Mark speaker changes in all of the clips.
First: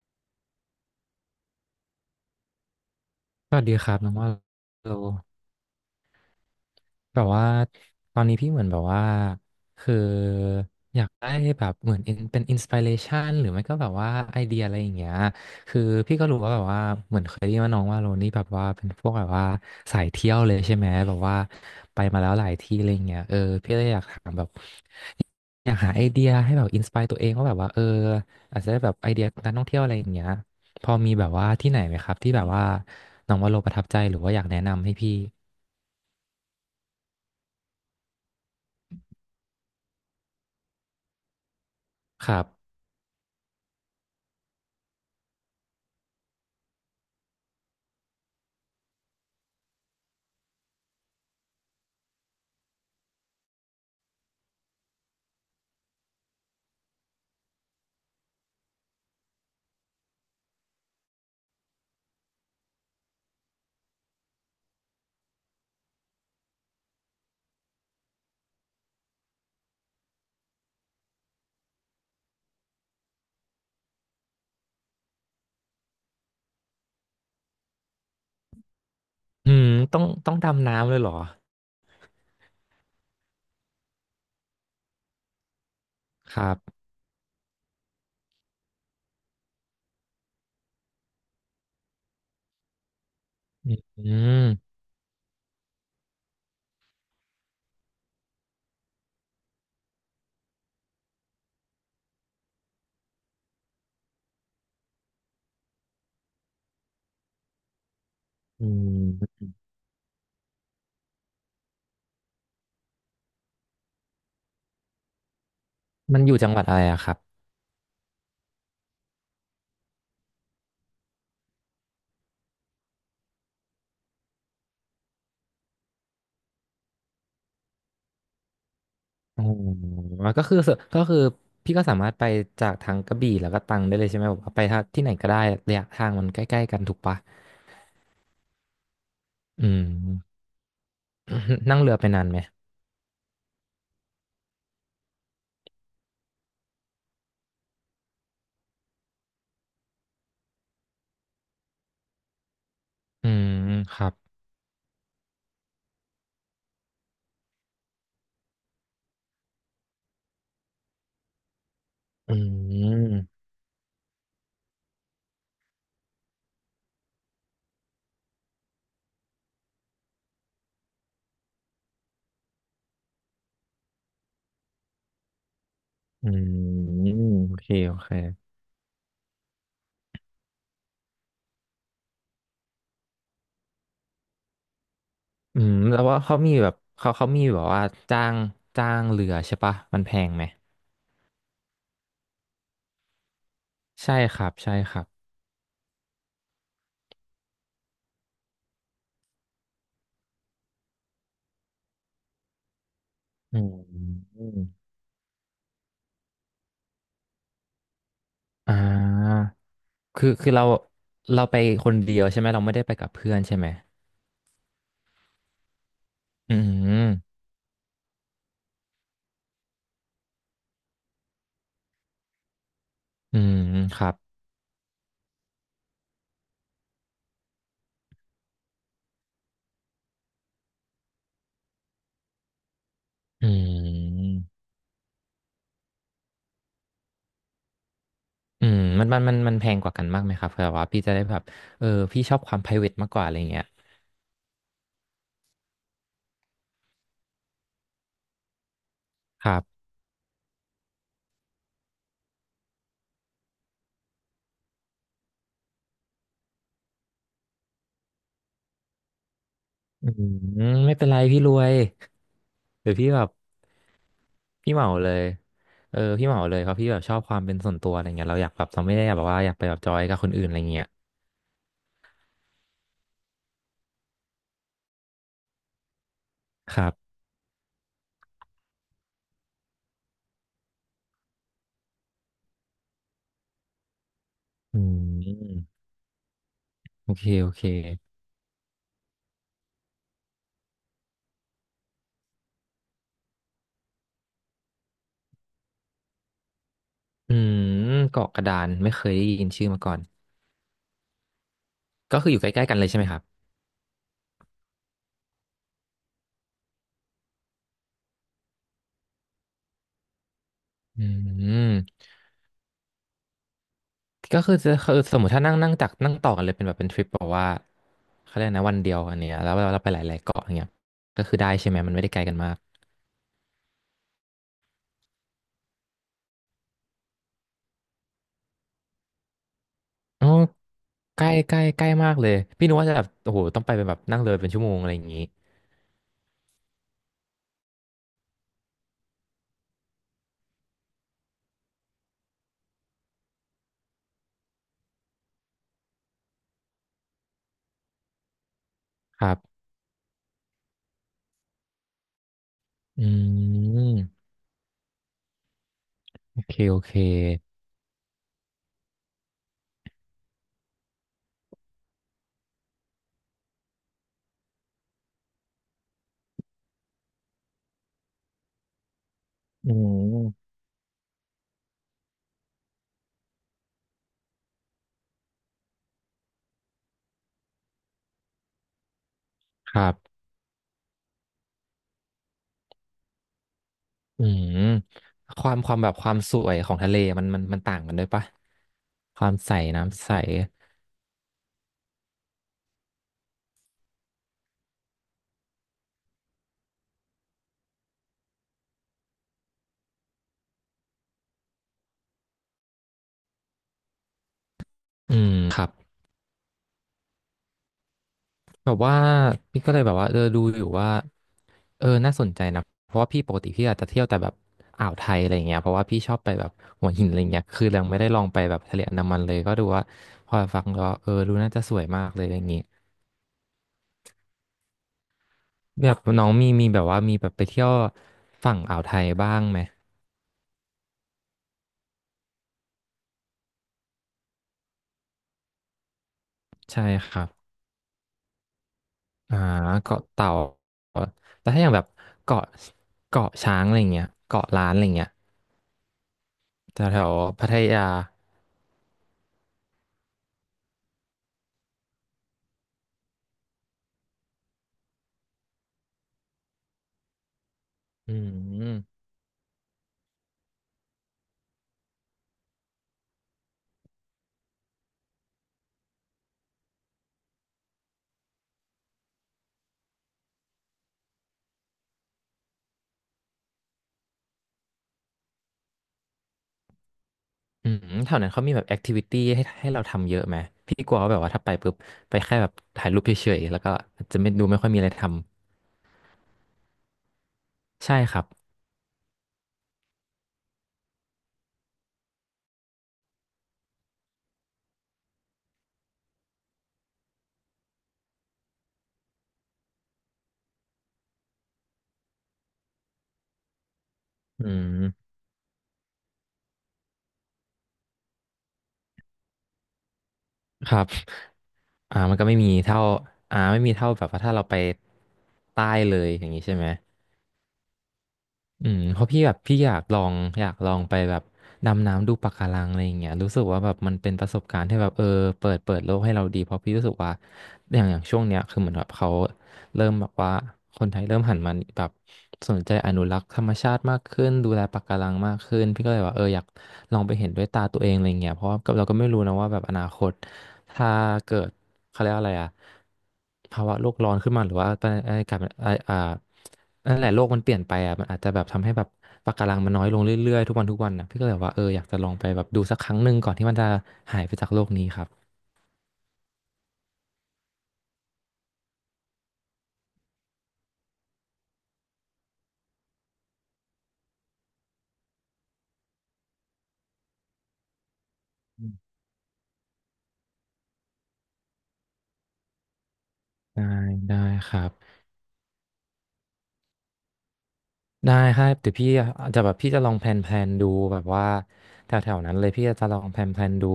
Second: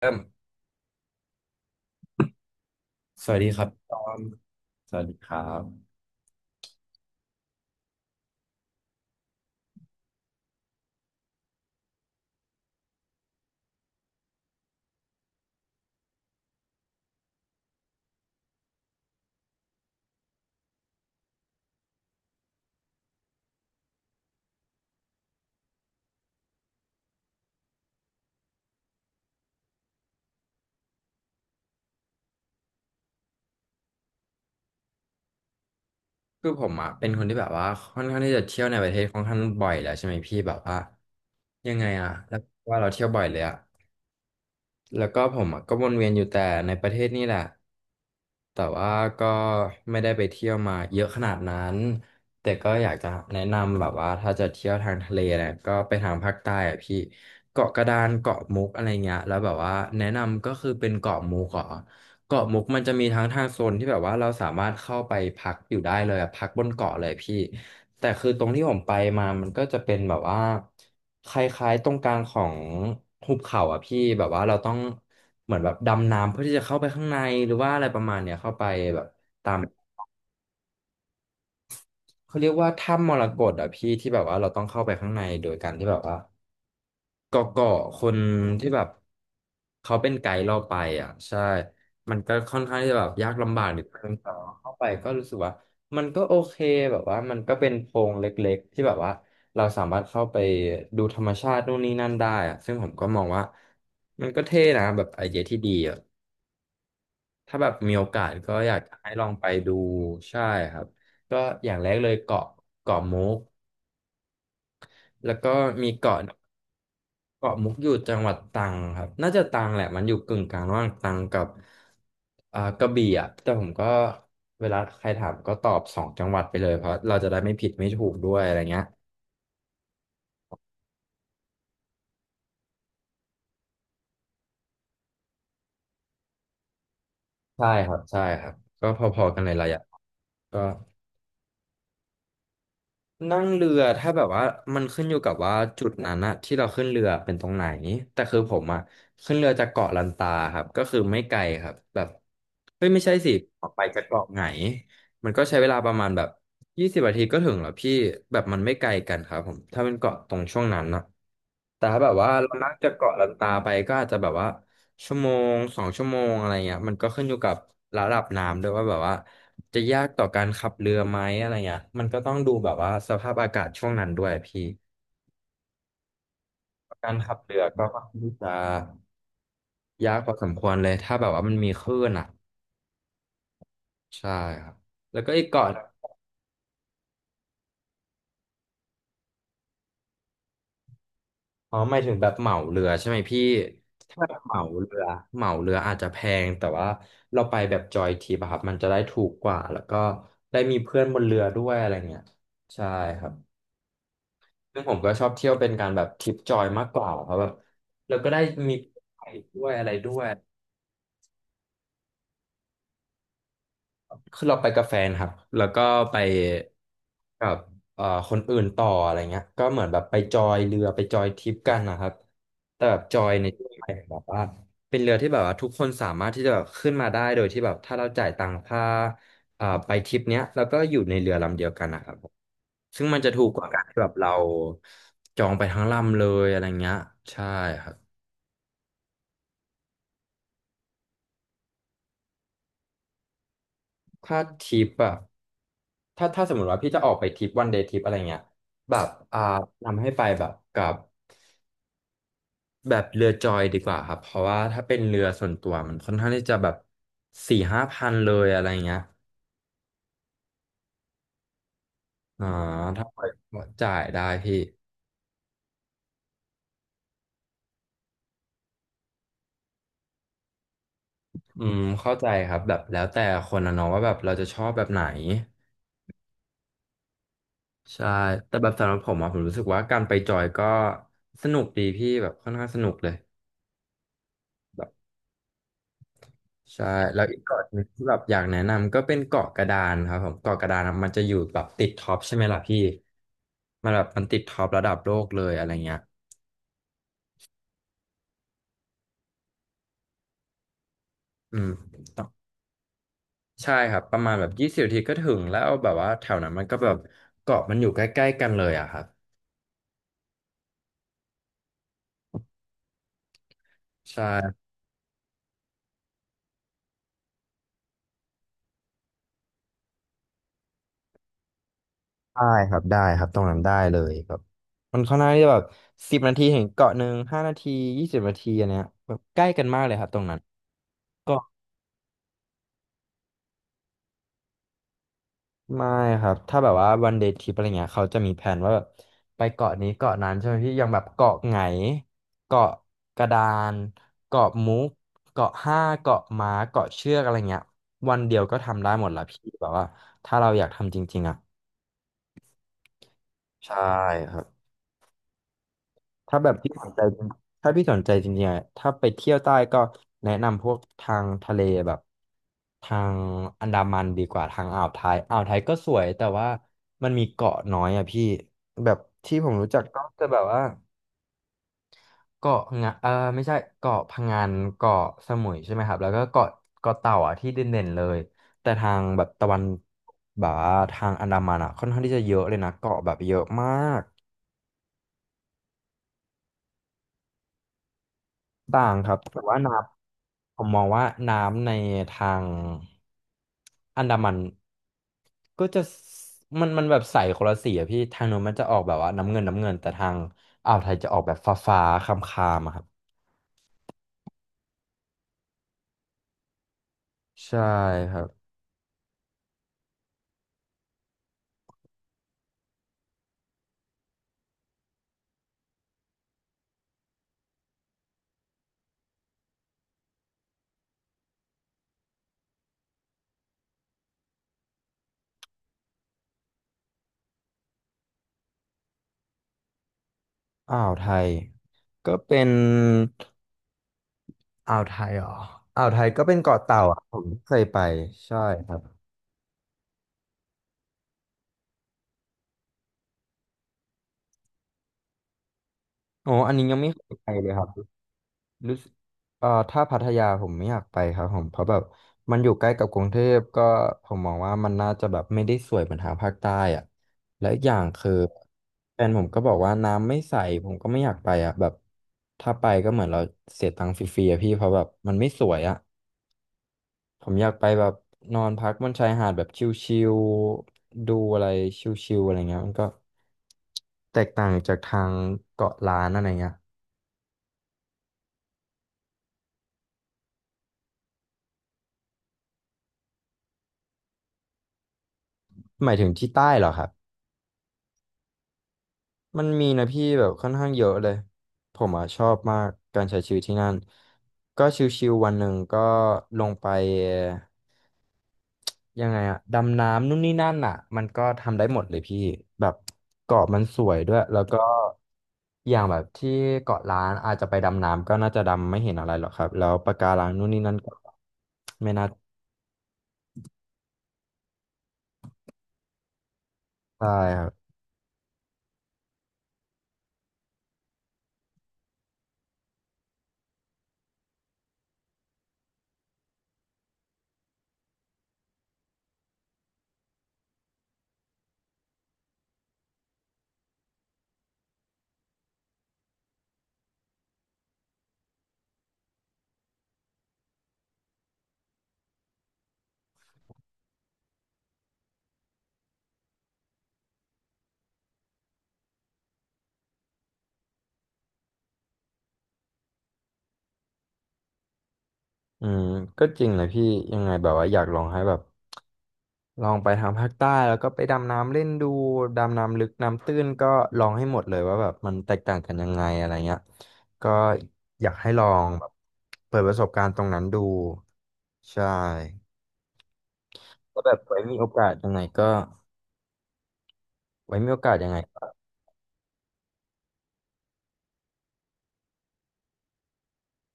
Speaker 1: เริ่มสวัสดี
Speaker 2: ส
Speaker 1: ค
Speaker 2: วั
Speaker 1: รั
Speaker 2: ส
Speaker 1: บ
Speaker 2: ดีค
Speaker 1: ต
Speaker 2: รั
Speaker 1: อ
Speaker 2: บน้อง
Speaker 1: น
Speaker 2: ว่า
Speaker 1: ส
Speaker 2: โล
Speaker 1: วัสดีครับ
Speaker 2: แบบว่าตอนนี้พี่เหมือนแบบว่าคืออยากได้แบบเหมือน เป็นอินสปิเรชันหรือไม่ก็แบบว่าไอเดียอะไรอย่างเงี้ยคือพี่ก็รู้ว่าแบบว่าเหมือนเคยได้ยินว่าน้องว่าโลนี่แบบว่าเป็นพวกแบบว่าสายเที่ยวเลยใช่ไหมแบบว่าไปมาแล้วหลายที่อะไรอย่างเงี้ยเออพี่เลยอยากถามแบบอยากหาไอเดียให้แบบอินสปายตัวเองว่าแบบว่าเอออาจจะได้แบบไอเดียการท่องเที่ยวอะไรอย่างเงี้ยพอมีแบบว่าที่ไหนไหมครับที่แบบว่าน้องว่าโลประทับใจหรือว่าอยากแนะนำให้พี่
Speaker 1: คือผมอ่ะเป็นคนที่แบบว่าค่อนข้างที่จะเที่ยวในประเทศค่อนข้างบ่อยแล้วใช่ไหมพี่แบบว่ายังไงอ่ะ
Speaker 2: ค
Speaker 1: แล้ว
Speaker 2: รับ
Speaker 1: ว่าเราเที่ยวบ่อยเลยอ่ะแล้วก็ผมอ่ะก็วนเวียนอยู่แต่ในประเทศนี่แหละแต่ว่าก็ไม่ได้ไปเที่ยวมาเยอะขนาดนั้นแต่ก็อยากจะแนะนำแบบว่าถ้าจะเที่ยวทางทะเลนะก็ไปทางภาคใต้อ่ะพี่เกาะกระดานเกาะมุกอะไรเงี้ยแล้วแบบว่าแนะนำก็คือเป็นเกาะมุกเหรอ เกาะมุกมันจะมีทั้งทางโซนที่แบบว่าเราสามารถเข้าไปพักอยู่ได้เลยอะพักบนเกาะเลยพี่แต่คือตรงที่ผมไปมามันก็จะเป็นแบบว่าคล้ายๆตรงกลางของหุบเขาอะพี่แบบว่าเราต้องเหมือนแบบดำน้ำเพื่อที่จะเข้าไปข้างในหรือว่าอะไรประมาณเนี้ยเข้าไปแบบตา
Speaker 2: อื
Speaker 1: ม
Speaker 2: มต้องดำน้ำเลยเหรอ
Speaker 1: เขาเรียกว่าถ้ำมรกตอะพี่ที่แบบว่าเราต้องเข้าไปข้างในโดยการที่แบบว่า
Speaker 2: ครับ
Speaker 1: เกาะคนที่แบบเขาเป็นไกด์เราไปอ่ะใช่มันก็ค่อนข้างที่จะแบบยากลำบากนิดนึ
Speaker 2: อื
Speaker 1: งแต่
Speaker 2: ม
Speaker 1: ว่าเข้าไปก็รู้สึกว่ามันก็โอเคแบบว่ามันก็เป็นโพรงเล็กๆที่แบบว่าเราสามารถเข้าไปดูธรรมชาตินู่นนี่นั่นได้อ่ะซึ่งผมก็มองว่ามันก็เท่นะแบบไอเดียที่ดีอ่ะถ้าแบบมีโอกาสก็
Speaker 2: อื
Speaker 1: อยากจะให้ลอง
Speaker 2: ม
Speaker 1: ไปดูใช่ครับก็อย่างแรกเลยเกาะเกาะมุกแล้วก็มี
Speaker 2: มั
Speaker 1: เกาะ
Speaker 2: นอยู่จังหวัดอะไรอะครับ
Speaker 1: เกาะมุกอยู่จังหวัดตรังครับน่าจะตรังแหละมันอยู่กึ่งกลางระหว่างตรังกับกระบี่อ่ะแต่ผมก็เวลาใครถามก็ตอบสองจังหวัดไปเลยเพราะเราจะได้ไม่ผิดไม่ถูกด้วยอะไรเงี้ย
Speaker 2: อ๋อก็คือก็คือพี่ก็สามารถไปจากทางกระบี่แล้วก็ตรังได้เลยใช่ไหมแบบว่าไปทางที่ไหนก็ได้ระยะทางมันใกล้ๆกันถูกปะ
Speaker 1: ใช่ครับใช่ครับก็พอๆกันเลย
Speaker 2: อื
Speaker 1: ระยะ
Speaker 2: ม
Speaker 1: ก็
Speaker 2: นั่งเรือไปนานไหม
Speaker 1: นั่งเรือถ้าแบบว่ามันขึ้นอยู่กับว่าจุดนั้นอะที่เราขึ้นเรือเป็นตรงไหนแต่คือผมอะขึ้นเรือจากเกาะลันตาครับก็คือไม่ไกลครับแบบเฮ้ยไม่ใช่
Speaker 2: อื
Speaker 1: สิ
Speaker 2: ม
Speaker 1: ออกไป
Speaker 2: ค
Speaker 1: จาก
Speaker 2: รับ
Speaker 1: เกาะไหนมันก็ใช้เวลาประมาณแบบ20 นาทีก็ถึงแล้วพี่แบบมันไม่ไกลกันครับผมถ้าเป็นเกาะตรงช่วงนั้นนะแต่ถ้าแบบว่า
Speaker 2: อื
Speaker 1: เรานั่งจากเกาะลั
Speaker 2: ม
Speaker 1: นตาไปก็อาจจะแบบว่าชั่วโมง2 ชั่วโมงอะไรเงี้ยมันก็ขึ้นอยู่กับระดับน้ำด้วยว่าแบบว่า จะยากต่อการขับเรือไหมอะไรเงี้ยมันก็ต้องดูแบบว่าสภาพอากาศช่วงนั้นด้วยพี่
Speaker 2: อื
Speaker 1: การ
Speaker 2: ม
Speaker 1: ขับ
Speaker 2: โอ
Speaker 1: เรือ
Speaker 2: เค
Speaker 1: ก็
Speaker 2: โอ
Speaker 1: ค่อน
Speaker 2: เค
Speaker 1: ข้างที่จะยากพอสมควรเลยถ้าแบบว่ามันมีคลื่นอ่ะใช่ครับแล้วก็อีก
Speaker 2: อื
Speaker 1: เกาะห
Speaker 2: ม
Speaker 1: นึ่ง
Speaker 2: แล้วว่าเขามีแบบเขามีแบบว่าจ้างจ้างเรือใช่ปะ มันแพงไหม
Speaker 1: อ๋อหมายถึงแบบเหมาเรือใช่ไหมพี่
Speaker 2: ใช่
Speaker 1: ถ้าแบ
Speaker 2: ค
Speaker 1: บ
Speaker 2: รั
Speaker 1: เห
Speaker 2: บ
Speaker 1: มา
Speaker 2: ใช่
Speaker 1: เรื
Speaker 2: ครั
Speaker 1: อ
Speaker 2: บ
Speaker 1: เหมาเรืออาจจะแพงแต่ว่าเราไปแบบจอยทริปอะครับมันจะได้ถูกกว่าแล้วก็ได้มีเพื่อนบนเรือด้วยอะไรเงี้ยใช่ครับ
Speaker 2: อืม
Speaker 1: ซึ่งผมก็ชอบเที่ยวเป็นการแบบทริปจอยมากกว่าเพราะแบบเราก็ได้
Speaker 2: อ่
Speaker 1: มีไป
Speaker 2: า
Speaker 1: ด้วยอะไรด้วย
Speaker 2: คือเราไปคนเดียวใช่ไหมเราไม่ได้ไปกับเพื่อนใช่ไหม
Speaker 1: คือเราไปกับแฟนครับแล้วก็ไป
Speaker 2: อืม
Speaker 1: กับเอ่อคนอื่นต่ออะไรเงี้ยก็เหมือนแบบไปจอยเรือไปจอยทริปกันนะครับแต่แบบจอย
Speaker 2: อื
Speaker 1: ใน
Speaker 2: ม
Speaker 1: ที่หมาย
Speaker 2: ค
Speaker 1: ถึง
Speaker 2: รับ
Speaker 1: แบบว่าเป็นเรือที่แบบว่าทุกคนสามารถที่จะแบบขึ้นมาได้โดยที่แบบถ้าเราจ่ายตังค่าไปทริปเนี้ยแล้วก็อยู่ในเรือลำเดียวกันนะครับผมซึ่งมันจะถู
Speaker 2: อื
Speaker 1: กกว่าการที่แบบเรา
Speaker 2: ม
Speaker 1: จองไปทั้งลำเลยอะไรเงี้ยใช่ครับ
Speaker 2: อืมมันแพงกว่ากันมากไหมครับเผื่อว่าพี่จะได้แบบเออพี่ชอบความ private มากกว่าอะไรเงี้ย
Speaker 1: ถ้าทริปอะถ้าสมมติว่าพี่จะออกไปทริปวันเดย์ทริปอะไรเงี้ยแบบ
Speaker 2: ครับ
Speaker 1: นำให้ไปแบบกับแบบเรือจอยดีกว่าครับเพราะว่าถ้าเป็นเรือส่วนตัวมันค่อนข้างที่จะแบบ4-5 พันเลยอะไรเงี้ย
Speaker 2: อืมไม่เป็นไรพี่รวย
Speaker 1: อ่า
Speaker 2: หรือ
Speaker 1: ถ้า
Speaker 2: พี่
Speaker 1: ไป
Speaker 2: แบบ
Speaker 1: จ่ายได้พี่
Speaker 2: พี่เหมาเลยเออพี่เหมาเลยเพราะพี่แบบชอบความเป็นส่วนตัวอะไรเงี้ยเราอยากแบบเราไม่ได้แบบว่าอยากไปแบบจอยกับคนอื่นอะไรเงี้ย
Speaker 1: อืมเข้าใจครับแบบแล้วแต่คนนะเนาะว่าแบบเราจะชอบแบบไหน
Speaker 2: ครับ
Speaker 1: ใช่แต่แบบสำหรับผมอะผมรู้สึกว่าการไปจอยก็สนุกดีพี่แบบค่อนข้างสนุกเลย
Speaker 2: อืม
Speaker 1: ใช่
Speaker 2: โอ
Speaker 1: แล้ว
Speaker 2: เค
Speaker 1: อีก
Speaker 2: โอ
Speaker 1: เกาะ
Speaker 2: เค
Speaker 1: หนึงที่แบบอยากแนะนำก็เป็นเกาะกระดานครับผมเกาะกระดานอะมันจะอยู่แบบติดท็อปใช่ไหมล่ะพี่มันแบบมันติดท็อประดับโลกเลยอะไรเงี้ย
Speaker 2: อืมเกาะกระดานไม่เคยได้ยินชื่อมาก่อน
Speaker 1: อืม
Speaker 2: ก็
Speaker 1: ต้อ
Speaker 2: คื
Speaker 1: ง
Speaker 2: ออยู่ใกล้ๆกันเลยใช่ไหมครับ
Speaker 1: ใช่ครับประมาณแบบยี่สิบนาทีก็ถึงแล้วแบบว่าแถวนั้นมันก็แบบเกาะมันอยู่ใกล้ๆกันเลยอะครับ
Speaker 2: อืมก็คือ
Speaker 1: ใช่
Speaker 2: จะคือสมมติถ้านั่งนั่งจากนั่งต่อกันเลยเป็นแบบเป็นทริปบอกว่าเขาเรียกนะวันเดียวอันเนี้ยแล้วเราไปหลายๆเกาะอย่างเงี้ยก็คือได้ใช่ไหมมันไม่ได้ไกลกัน
Speaker 1: ได้
Speaker 2: มาก
Speaker 1: ครับได้ครับตรงนั้นได้เลยแบบมันค่อนข้างที่จะแบบสิบนาทีเหึงเกาะหนึ่ง5 นาทียี่สิบนาทีอันเนี้ยแบบใกล้กันมากเลยครับตรง
Speaker 2: อ๋อ
Speaker 1: นั้น
Speaker 2: ใกล้ใกล้ใกล้มากเลยพี่นึกว่าจะแบบโอ้โหต้องไปเป็นแบบนั่งเรือเป็นชั่วโมงอะไรอย่างงี้
Speaker 1: ไม่ครับ ถ้าแบบว่าวันเด y t ทริปอะไรเงี้ยเขาจะมีแผนว่าแบบไปเกาะนี้เกาะนั้นใช่ไหมพี่อย่างแบบเกาะไหงเกาะกระดานเกาะมุกเกาะห้าเกาะม้าเกาะเชือกอะไรเงี้ยวันเดียวก็ทำได้หมดละ
Speaker 2: ครั
Speaker 1: พี่
Speaker 2: บ
Speaker 1: แบบว่าถ้าเราอยากทำจริงๆอ่ะ
Speaker 2: อื
Speaker 1: ใช่
Speaker 2: ม
Speaker 1: ครับ ถ้า
Speaker 2: โอ
Speaker 1: แบบ
Speaker 2: เค
Speaker 1: พี่
Speaker 2: โอ
Speaker 1: สน
Speaker 2: เค
Speaker 1: ใจจริงถ้าพี่สนใจจริงๆอะถ้าไปเที่ยวใต้ก็แนะนำพวกทางทะเลแบบทางอันดามันดีกว่าทางอ่าวไทยอ่าวไทยก็สวยแต่ว่ามันมีเกาะน้อยอ่ะพี่แบบที่ผมรู้
Speaker 2: อื
Speaker 1: จักก็จะแบบ
Speaker 2: ม
Speaker 1: ว่าเกาะงะเออไม่ใช่เกาะพะงันเกาะสมุยใช่ไหมครับแล้วก็เกาะเต่าอ่ะที่เด่นๆเลยแต่ทางแบบตะวัน
Speaker 2: ครับ
Speaker 1: แบบว่าทางอันดามันอ่ะค่อนข้างที่จะเยอะเลยนะเกาะแบบเยอะมาก
Speaker 2: อืมความความแบบความสวยของทะเลมันต่างกันด้วยปะ
Speaker 1: ต่างครับ
Speaker 2: ความ
Speaker 1: แต่
Speaker 2: ใส
Speaker 1: ว่าน้
Speaker 2: น้ำใส
Speaker 1: ำผมมองว่าน้ำในทางอันดามันก็จะมันแบบใสคนละสีอะพี่ทางโน้นมันจะออกแบบว่าน้ำเงินน้ำเงินแต่ทางอ่าวไทยจะออกแบบฟ้าฟ้าคามคามๆอะครับ
Speaker 2: อืมครับ
Speaker 1: ใช่ครับ
Speaker 2: แบบว่าพี่ก็เลยแบบว่าเออดูอยู่ว่าเออน่าสนใจนะเพราะว่าพี่ปกติพี่อาจจะเที่ยวแต่แบบอ่าวไทยอะไรเงี้ยเพราะว่าพี่ชอบไปแบบหัวหินอะไรเงี้ยคือยังไม่ได้ลองไปแบบทะเลอันดามันเลยก็ดูว่าพอฟังก็เออดูน่าจะสวยมากเลยอย่างงี้แบบน้องมีแบบว่ามีแบบไปเที่ยวฝั่งอ่าวไทยบ้างไหม
Speaker 1: อ่าวไทยก็เป็นอ่าวไทยเหรออ่าวไทยก็เป็นเกาะเต่า
Speaker 2: ใช่
Speaker 1: อะ
Speaker 2: ค
Speaker 1: ผ
Speaker 2: รั
Speaker 1: ม
Speaker 2: บ
Speaker 1: เคยไปใช่ครับ
Speaker 2: อ่าเกาะเต่าแต่ถ้าอย่างแบบเกาะเกาะช้างอะไรเงี้ยเกาะล้านอะไรเงี้ย
Speaker 1: โอ้อันนี้ยัง
Speaker 2: แถ
Speaker 1: ไม่
Speaker 2: วแถ
Speaker 1: เค
Speaker 2: ว
Speaker 1: ยไปเล
Speaker 2: พั
Speaker 1: ย
Speaker 2: ท
Speaker 1: ครับ
Speaker 2: ยา
Speaker 1: รู้สึกถ้าพัทยาผมไม่อยากไปครับผมเพราะแบบมันอยู่ใกล้กับกรุงเทพก็ผมมองว่ามันน่าจะแบบไม่ได้สวยเหมือนทางภาคใต้อ่ะและอีกอย่างคื
Speaker 2: อื
Speaker 1: อ
Speaker 2: ม
Speaker 1: แฟนผมก็บอกว่าน้ำไม่ใสผมก็ไม่อยากไปอ่ะแบบถ้าไปก็เหมือนเราเสียตังค์ฟรีๆอะพี่เพราะแบบมันไม่สวยอ่ะผมอยากไปแบบนอนพักบนชายหาดแบบชิลๆดูอะไรชิลๆอะไรเงี้ยมันก็แตกต่างจากทางเกาะล้านอะไรเงี้ย
Speaker 2: อืมแถวนั้นเขามีแบบแอคทิวิตี้ให้เราทำเยอะไหมพี่กลัวว่าแบบว่าถ้าไปปุ๊บไปแค่แบบถ่ายรูปเฉยๆแล้วก็จะไม่ดูไม่ค่อยมีอะไรท
Speaker 1: หมายถึงที่ใต้เหรอครับ
Speaker 2: ำใช่ครับ
Speaker 1: มันมีนะพี่แบบค่อนข้างเยอะเลยผมอ่ะชอบมากการใช้ชีวิตที่นั่นก็ชิวๆวันหนึ่งก็ลงไปยังไงอะดำน้ำนู่นนี่นั่นอ่ะมันก็ทำได้หมดเลยพี่แบบเกาะมันสวยด้วยแล้ว
Speaker 2: อื
Speaker 1: ก็
Speaker 2: ม
Speaker 1: อย่างแบบที่เกาะล้านอาจจะไปดำน้ำก็น่าจะดำไม่เห็นอะไรหรอกครับแล้วปะการังนู่นนี่นั่
Speaker 2: ค
Speaker 1: น
Speaker 2: รับ
Speaker 1: ก็ไม่
Speaker 2: อ่า
Speaker 1: น่า
Speaker 2: มันก็ไม่มีเท่าไม่มีเท่าแบบว่าถ้าเราไปใต้เลยอย่างนี้ใช่ไหม
Speaker 1: ใช่ครับ
Speaker 2: อืมเพราะพี่แบบพี่อยากลองอยากลองไปแบบดำน้ำดูปะการังอะไรอย่างเงี้ยรู้สึกว่าแบบมันเป็นประสบการณ์ที่แบบเออเปิดโลกให้เราดีเพราะพี่รู้สึกว่าอย่างช่วงเนี้ยคือเหมือนแบบเขาเริ่มแบบว่าคนไทยเริ่มหันมาแบบสนใจอนุรักษ์ธรรมชาติมากขึ้นดูแลปะการังมากขึ้นพี่ก็เลยว่าเอออยากลองไปเห็นด้วยตาตัวเองอะไรเงี้ยเพราะว่าเราก็ไม่รู้นะว่าแบบอนาคตถ้าเกิดเขาเรียกว่าอะไรอะภาวะโลกร้อนขึ้นมาหรือว่าอะไรกลายเป็นอ่า นั่นแหละโลกมันเปลี่ยนไปอ่ะมันอาจจะแบบทำให้แบบปะการังมันน้อยลงเรื่อยๆทุกวันทุกวันนะพี่ก็เลยแบบว่าเอออยากจะลองไปแบบดูสักครั้งหนึ่งก่อนที่มันจะหายไปจากโลกนี้ครับ
Speaker 1: อืมก็จริงเลยพี่ยังไงแบบว่าอยากลองให้แบบ ลองไปทางภาคใต้แล้วก็ไปดำน้ำเล่นดูดำน้ำลึกน้ำตื้นก็ลองให้หมดเลยว่าแบบมันแตกต่างกันยังไงอะไรเงี้ยก็อยากให้ลองแบบเปิดประสบการณ์ตรงนั้นดูใช่
Speaker 2: ได้
Speaker 1: ก็แบ
Speaker 2: ได้
Speaker 1: บไว้
Speaker 2: ค
Speaker 1: มี
Speaker 2: รั
Speaker 1: โอ
Speaker 2: บ
Speaker 1: กาสยังไงก็ไว้มีโอกาสยัง
Speaker 2: ได้
Speaker 1: ไง
Speaker 2: ค
Speaker 1: ก็
Speaker 2: รับเดี๋ยวพี่อาจจะแบบพี่จะลองแพลนแพลนดูแบบว่าแถวๆนั้นเลยพี่จะลองแพลนแพลนดู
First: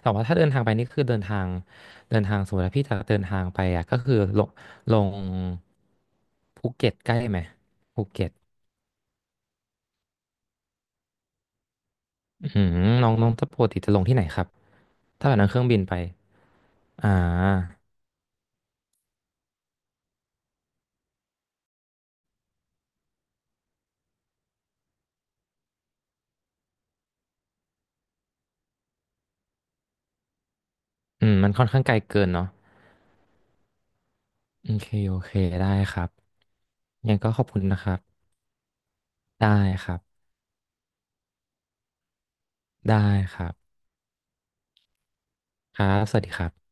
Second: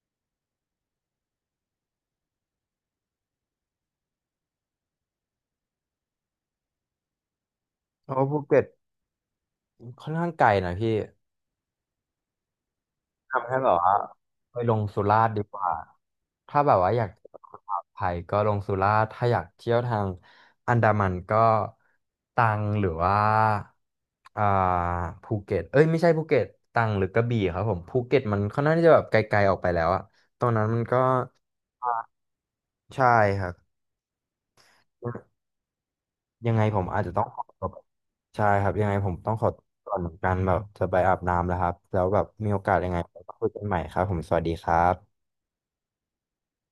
Speaker 2: แต่ว่าถ้าเดินทางไปนี่คือเดินทางเดินทางสมมติว่าพี่จะเดินทางไปอ่ะก็คือลงลงภูเก็ตใกล้ไหมภู
Speaker 1: เพราะว่า
Speaker 2: เก็ต
Speaker 1: ภูเก็ตค่อนข้างไกลนะพี่
Speaker 2: อืมน้องน้องจะ
Speaker 1: ทำให้
Speaker 2: ปก
Speaker 1: แบบ
Speaker 2: ติจะ
Speaker 1: ว่า
Speaker 2: ลงที่ไหนครับ
Speaker 1: ไปลงสุราษ
Speaker 2: ถ้า
Speaker 1: ฎ
Speaker 2: แบ
Speaker 1: ร์
Speaker 2: บ
Speaker 1: ดี
Speaker 2: นั่ง
Speaker 1: ก
Speaker 2: เครื่อง
Speaker 1: ว่า
Speaker 2: บินไป
Speaker 1: ถ้าแบบว่าอยา
Speaker 2: อ่า
Speaker 1: กเที่ยวทางอ่าวไทยก็ลงสุราษฎร์ถ้าอยากเที่ยวทางอันดามันก็ตรังหรือว่าอ่าภูเก็ตเอ้ยไม่ใช่ภูเก็ตตรังหรือกระบี่ครับผมภูเก็ตมันค่อนข้างที่จะแบบไกลๆออกไปแล้วอะตอนนั้นมันก็
Speaker 2: อืมมันค่อนข้าง
Speaker 1: อ่า
Speaker 2: ไกลเกินเนาะ
Speaker 1: ใช่ครับ
Speaker 2: โอเคโอเคได้ครับ
Speaker 1: ยังไงผมอาจ
Speaker 2: ยัง
Speaker 1: จะ
Speaker 2: ไง
Speaker 1: ต้อง
Speaker 2: ก็
Speaker 1: ข
Speaker 2: ข
Speaker 1: อ
Speaker 2: อบคุณ
Speaker 1: ตัวไป
Speaker 2: นะครับ
Speaker 1: ใช่ครับยังไงผมต้องข
Speaker 2: ได้
Speaker 1: อตัว
Speaker 2: ค
Speaker 1: ก่
Speaker 2: รั
Speaker 1: อนเหมือ
Speaker 2: บ
Speaker 1: นกันแบบจะไปอาบน้ำแล้วครับแล้วแบบมีโอกาสยัง
Speaker 2: ได้
Speaker 1: ไงเราก็
Speaker 2: ค
Speaker 1: คุ
Speaker 2: รั
Speaker 1: ยกันให
Speaker 2: บ
Speaker 1: ม่ครับผมสวัสดีครับ
Speaker 2: ครับสวัสดีครับ